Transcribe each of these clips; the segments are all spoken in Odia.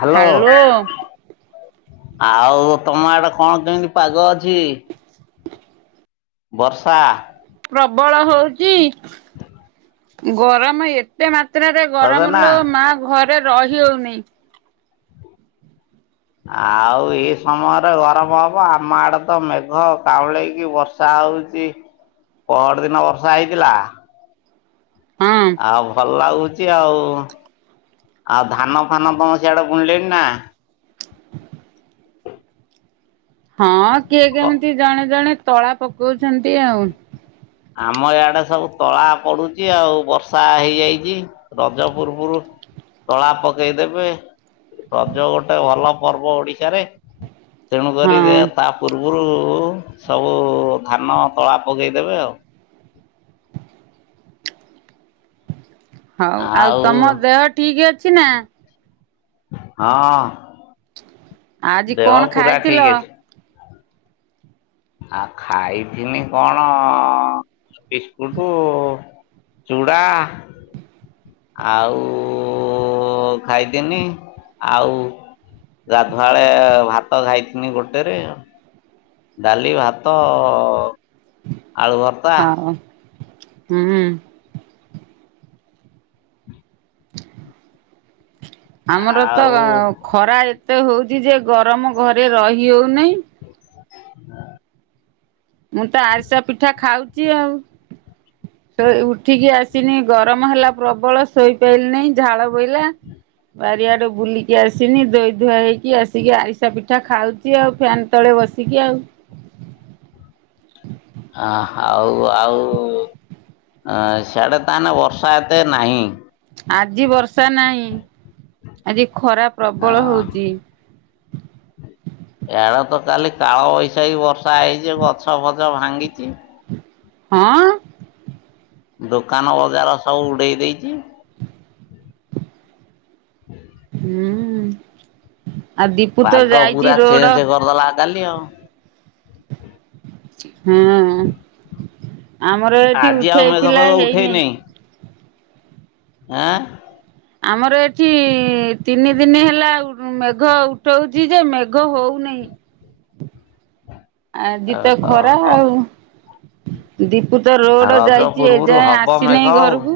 ହାଲୋ। ଆଉ ତମ ଆଡ କଣ କେମିତି ପାଗ ଅଛି? ବର୍ଷା। ପ୍ରବଳ ହୋଉଚି। ଗରମ ଏ ତେ ମାତ୍ରାରେ ଗରମ ହବନା? ଲୋ ମା ଘରେ ରହି ହୋଉନି। ଆଉ ଏ ସମୟରେ ଗରମ ହବ ଆମ ଆଡେ ତ ମେଘ କାଉଁଳେଇକି ବ ର୍ଷା ହୋଉଚି। ପହଅର ଦିନ ବର୍ଷା ହେଇଥିଲା। ହଁ ଆଉ ଭଲ ଲାଗୁଚି ଆଉ। ଆଉ ଧାନ ଫାନ ତମ ସିଆଡେ ବୁଣିଲେଣିି ନା? ହଁ କିଏ କେମିତି ଜଣେ ଜଣେ ତଳା ପକୋଉଛନ୍ତି ଆଉ। ଆମ ଇଆଡେ ସବୁ ତଳା ପଡୁଚି ଆଉ ବର୍ଷା ହେଇଯାଇଚି। ରଜ ପର୍ବରୁ ତଳା ପକେଇଦେବେ। ରଜ ଗୋଟେ ଭଲ ପର୍ବ ଓଡ଼ିଶାରେ। ତେଣୁକରି ରେ ହଁ ତା ପୂର୍ବୁରୁ ସବୁ ଧାନ ତଳା ପକେଇଦେବେ ଆଉ। ହଉ ଆଉ ତମ ଦେହ ଠିକ୍ ଅଛି ନାଁ? ହଁ, ଆଜି ଦେହ କଣ ପୁରା ଖାଇଥିଲ? ଠିକ୍ ଅଛି। ଆଉ ଖାଇଥିନି କଣ ବିସ୍କୁଟୁ ଚୂଡ଼ା ଆଉ ଖାଇଥିନି ଆଉ ଗାଧୁଆଳେ ଭାତ ଖାଇଥିନି ଗୋଟେରେ। ଡାଲି, ଭାତ, ଆଳୁ ଭର୍ ହ ହ ହୁଁ। [unintelligible] ଆମର ତ ଆଉ ଖରା ଏତେ ହୋଉଚି ଯେ ଗରମ ଘରେ ରହି ହୋଉନେଇ। ଦା ମୁଁ ତ ଆରିସା ପିଠା ଖାଉଚି ଆଉ ଶୋ ଉଠିକି ଆସ୍ ତିନି ଗରମ ହେଲା ପ୍ରବଳ ଶୋଇପାଇଲି ନେଇ ଝାଳ ବୋହିଲା ବାରିଆଡ଼େ ବୁଲିି କି ଆସିନି ଧୋଇ ଧୁଆ ହେଇକି ଆସିକି ଆରିସା ପିଠା ଖାଉଚି ଆଉ ଫ୍ୟାନ୍ ତଳେ ବସିକି ଆଉ। ଆ ହଉ ଆଉ ଅଁ ସ୍ୟାଡ଼େ ତାହେନେ ବର୍ଷା ଏତେ ନାହିଁ? ଆଜି ବର୍ଷା ନାହିଁ ଆଜି ଖରା ହଁ ପ୍ରବଳ ହଉଛି ଇଆଡ଼େ ତ କାଲି କାଳ ବୈଶାଖୀ ବର୍ ଷା ହେଇଚି ଯେ ଗଛ ଫଛ ଭାଙ୍ଗିଚି। ହଁ? ଦୋକାନ ବଜାର ସବୁ ଉଡ଼େଇ ଦେଇଚି। ହୁଁ ଆ ଦୀପୁ ତ ପାଗ ଯାଇଚି ପୁରା ରୋଡ଼। ଚେଞ୍ଜ କରିଦେଲା କାଲି ଅ। ହଁ ଆମର ଏଠି ଆଜି ଆଉ ମେଘ ଉଠେଇଥିଲା ଫେଘ ହେଇନି ଉଠେଇନେଇ। ଆଁ? ଳ ଆମର ଏଠି ତିନି ଦିନି ହେଲା ଉ ମେଘ ଉଠଉଚି ଯେ ମେଘ ହୋଉନେଇ। [inaudible] ଆଜି ତ ଖରା ଓହୋ ଆଉ। ଦୀପୁ ତ ହ। ରୋଡ଼ ରଜ ଯାଇଚି ଏଯାଏଁ ଆସିନେଇ ଘରୁକୁ।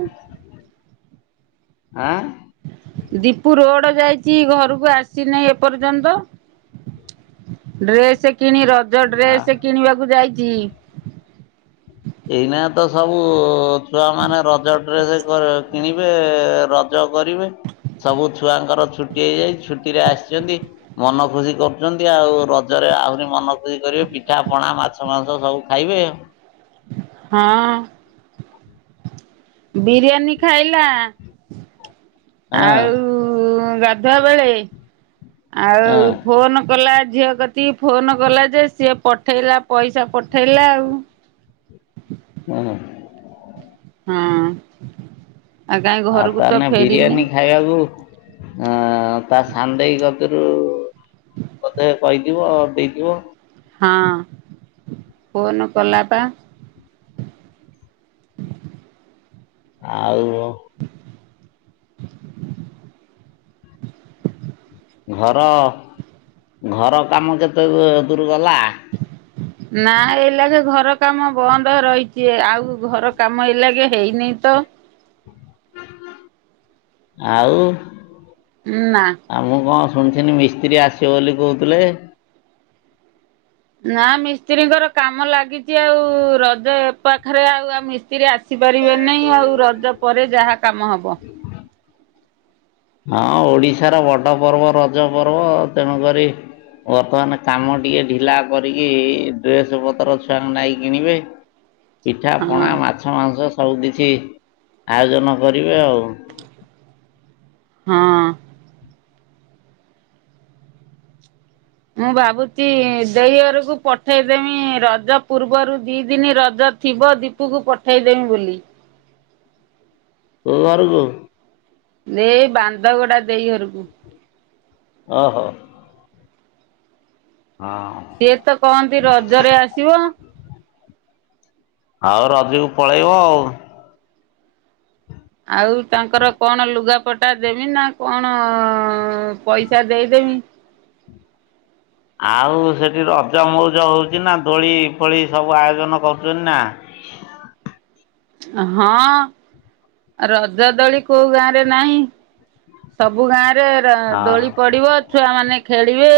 ଆଁ? ଦୀପୁ ରୋଡ଼ ଯାଇଚି ଘରୁକୁ ଆସିନେଇ ଏପର୍ଯ୍ୟନ୍ତ। ଡ୍ରେସେ କିଣି ରଜ ଆଁ। ଡ୍ରେସେ କିଣିବାକୁ ଯାଇଚି। ଏଇନାଗେ ତ ସବୁ ଛୁଆମାନେ ରଜ ଡ୍ରେସେ କ କିଣିବେ ରଜ କରିବେ। ସବୁ ଛୁଆଙ୍କର ଛୁଟି ହେଇଯାଇଚି ଛୁଟିରେ ଆସଚନ୍ତି। ମନ ଖୁସି କରୁଚନ୍ତି ଆଉ ରଜରେ ଆହୁରି ମନ ଖୁସି କରିବେ ପିଠା ପଣା ମା ଛ, ମାଂସ ସବୁ ଖାଇବେ। ହଁ। ବିରିୟାନୀ ଖାଇଲା ହଁ ଆଉ ଗା ଧୁଆ ବେଳେ ହଁ ଆଉ ଫୋନ୍ କଲା ଝିଅ କ ତି ଫୋନ୍ କଲା ଯେ ସିଏ ପଠେଇଲା ପଇସା ପଠେଇଲା ଆଉ। ହୁଁ। ହଁ। କାହିଁ ଆଉ ଘରକୁ ତ ତାହେନେ ଫେରିନି ବିରିୟାନୀ ଖାଇବାକୁ ଅଁ ତା ସାନଦେଇ କତୁରୁ ବୋଧେ କହିଥିବ ଆଉ ଦେଇଥିବ। ହଁ ଫୋନ୍ କଲା ପା। ଆଉ [inaudible] ଘର ଘର କାମ କେତେ ଦୁ ଦୂରୁ ଗଲା? ନାଁ ଏ ଲାଗେ ଘର କାମ ବନ୍ଦ ରହିଛି ଆଉ ଘର କାମ ଏ ଲାଗେ ହେଇନି ତ। ଆଉ? ଉଁ ନା। ଆଉ ମୁଁ କଣ ଶୁଣିିଥିନି ମିସ୍ତ୍ରୀ ଆସିବ ବୋଲି କହୁଥିଲେ। ନା ମିସ୍ତ୍ରୀଙ୍କର କାମ ଲାଗିଛି ଆଉ ରଜ ଏ ପାଖରେ ଆଉ ଆ ମିସ୍ତ୍ରୀ ଆସି ଆସିପାରିବେ ନାହିଁ ଆଉ ରଜ ପରେ ଯାହା କାମ ହବ। [inaudible] ହଁ ଓଡିଶାର ବଡ ପର୍ବ ରଜ ପର୍ବ ତେଣୁ କରି ବର୍ତ୍ତମାନ କାମ ଟିକେ ଢିଲା କରିକି ଡ୍ରେସ୍ ପତ୍ର ଛୁଆଙ୍କୁ ନାଇ କିଣିବେ। ପିଠା, ହଁ ପଣା, ମାଛ, ମାଂସ ସବୁ କିଛି ଆୟୋଜନ କରିବେ ଆଉ। ହଁ। ମୁଁ ଭାବୁଛି ଦେଇଅରକୁ ପଠେଇଦେମି ରଜ ପୂର୍ବରୁ ଦିଇ ଦିନ ରଜ ଥିବ ଦ [unintelligible] ପାଖକୁ ପଠାଇଦେମି ବୋଲି। [unintelligible] ତ ଘରକୁ ଏ ବାନ୍ଦ ଗୋଡା ଦେଇ ଘରକୁ। ଓ ହୋ। ହଁ। ସିଏ ତ କହନ୍ତି ରଜରେ ଆସିବ। ଆଉ ରଜକୁ ପଳେଇବ ଆଉ। ଆଉ ତାଙ୍କର କଣ ଲୁଗାପଟା ଦେମି ନା କଣ ପଇସା ଦେଇ ଦେମି? ଆଉ ସେଠି ରଜ ମଉଜ ହଉଛି ନା ଦୋଳି ଫୋଳି ସବୁ ଆୟୋଜନ କରୁଛନ୍ତି ନା। ହଁ ରଜ ଦୋଳି କୋଉ ଗାଁ ରେ ନାହିଁ। ସବୁ ଗାଁରେ ହଁ। ଦୋଳି ପଡିବ ଛୁଆ ମାନେ ଖେଳିବେ।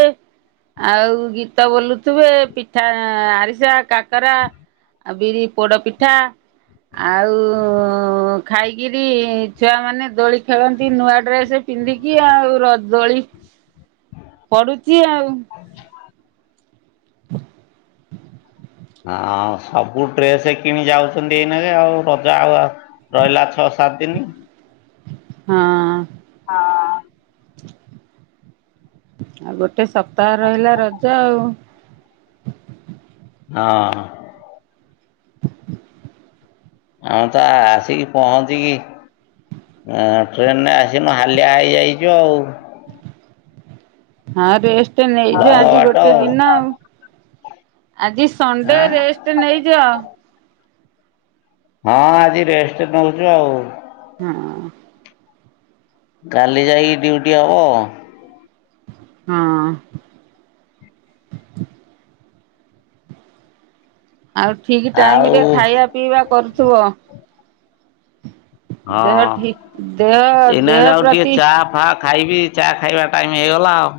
ଆଉ ଗୀତ ବୋଲୁଥିବେ ପିଠା, ଆରିସା, କାକରା। ଆଉ ବିରି ପୋଡପିଠା ଆଉ ଖାଇକିରି ଛୁଆ ମାନେ ଦୋଳି ଖେଳନ୍ତି ନୂଆ ଡ୍ରେସ ପିନ୍ଧିକି ଆଉ ରଜ ଦୋଳି ପଡୁଛି ଆଉ [inaudible] [inaudible] ହଉ ସବୁ ଡ୍ରେସ କିଣି ଯାଉଛନ୍ତି ଏଇନେରେ ଆଉ ରଜା ଆଉ ଆଉ ରହିଲା ଛଅ ସାତ ଦିନି ହଁ। ହଁ। ଆଉ ଗୋଟେ ସପ୍ତାହ ରହିଲା ରଜ ଆଉ ହଁ। ହଉ ତ ଆସିକି ପହଞ୍ଚିକି ଟ୍ରେନରେ ଆସିନୁ ହାଲିଆ ହେଇଯାଇଛୁ ଆଉ। ହଁ ରେଷ୍ଟ ନେଇଜା ଲଙ୍ଗ ଆଜି ବାଟ ଗୋଟେ ଦିନ ଆଉ ଆଜି ସଣ୍ଡେ ଆଁ ରେଷ୍ଟ ନେଇଯାଅ। ହଁ ଆଜି ରେଷ୍ଟ ନେଉଛୁ ଆଉ। ହଁ। କାଲି ଯାଇି ଡ୍ୟୁଟି ହବ। ହଁ। ଆଉ ଠିକ ଟାଇମ ରେ ଆଉ ଖାଇବା ପିଇବା କରୁଥିବ। ଦେହ ହଁ ଠିକ୍ ଦେହ ଦେହ ପ୍ରତି ହାଁ ଖାଇବି ଚା ଖାଇବା ଟାଇମ ହେଇଗଲା ଆଉ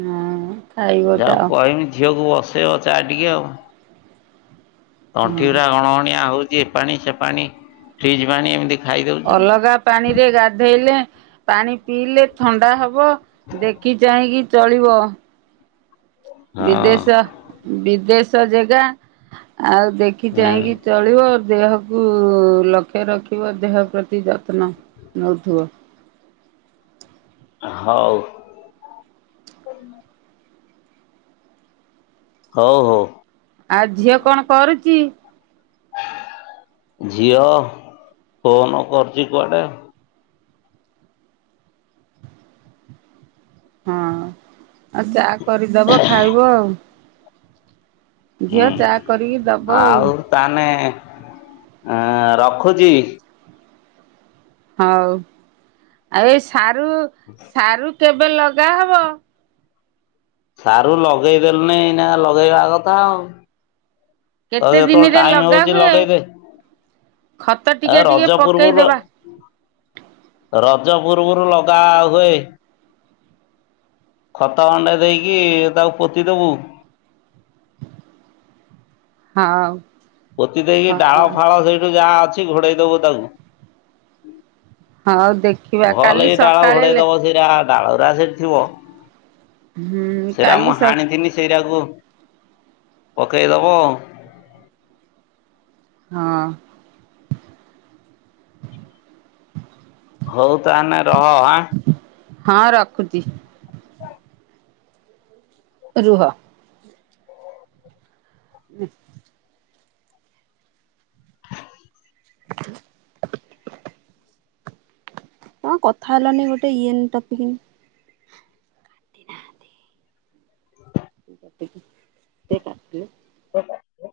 ହଁ ଖାଇବ ଯାଉ ଯାଅ କହିବି ଝିଅକୁ ବସେଇବ ଚା ଟିକେ ଆଉ ତଣ୍ଠି ହଁ ଟା ଗଣଗଣିଆ ହଉଛି ପାଣି ସେ ପାଣି ଫ୍ରିଜ ପାଣି ଏମିତି ଖାଇଦଉଛୁ। ଅଲଗା ପାଣିରେ ଗାଧେଇଲେ ପାଣି ପିଇଲେ ଥଣ୍ଡା ହେବ, ଦେଖି ଚାହିଁକି ଚଳିବ। ହଁ ବିଦେଶ ବିଦେଶ ଜାଗା ଆଉ ଦେଖି ହୁଁ ଚାହିଁକି ଚଳିବ ଦେହକୁ ଲକ୍ଷ୍ୟ ରଖିବ ଦେହ ପ୍ରତି ଯତ୍ନ ନେଉଥିବ। ହୋଉ। ହଉ ହଉ। ଆଉ ଝିଅ କଣ କରୁଚି? ଝିଅ ଫୋନ କରୁଚି କୁଆଡେ। ହଁ ଆଉ ଚା କରିଦବ ଖାଇବ ଆଉ। ଝିଅ ହୁଁ ଚା କରିକି ଦବ ଆଉ ତାହେନେ ଅ ରଖୁଚି। ହଉ ଆଉ ଏ ସାରୁ ହୁ। ସାରୁ କେବେ ଲଗାହବ? ସାରୁ ଲଗେଇଦେଲୁନି ଏଇ ନା ଲଗେଇବା କଥା ଆଉ। ତ କେତେ ଯେତେବେଳେ ଦିନରେ ଟାଇମ ଲଗା ହୋଉଚି ହୁଏ ଲଗେଇଦେ, ଖତ ଆ ଟିକେ ଟିକେ ରଜପୂର୍ବରୁ ପକେଇଦବା ରଜ ପୂର୍ବରୁ ଲଗା ହୋଉଚି। ଖତ ଅଣ୍ଡା ଦେଇକି ତାକୁ ପୋତିଦବୁ। ହଁ। ପୋତି ଦେଇକି ଡାଳ ଫାଳ ସେଇଠୁ ଯାହା ଅଛି ଘୋଡେଇ ଦବୁ ତାକୁ। ହଁ ହଉ ଦେଖ ଭଲ ଏଇ ଡାଳ ଘୋଡେଇ ଦବ ସେଇଟା ଡାଳୁରା ସେଇଠି ଥିବ। ହୁଁ ସେରା କାଲି ମୁଁ ସ ହାଣିଥିଲି ସେଇରାକୁ ପକେଇଦବ ଆଉ। ହଁ। ହୋଉ ତାହେନେ ରଖ। ହଁ ରଖୁଚି। ହ। ରୁହ। ହୁଁ। [inaudible] ହଁ କଥା ହେଲାନି ଗୋଟେ ଇଏ ଟକିଙ୍ଗି ସେ କହିଥିଲେ। [inaudible]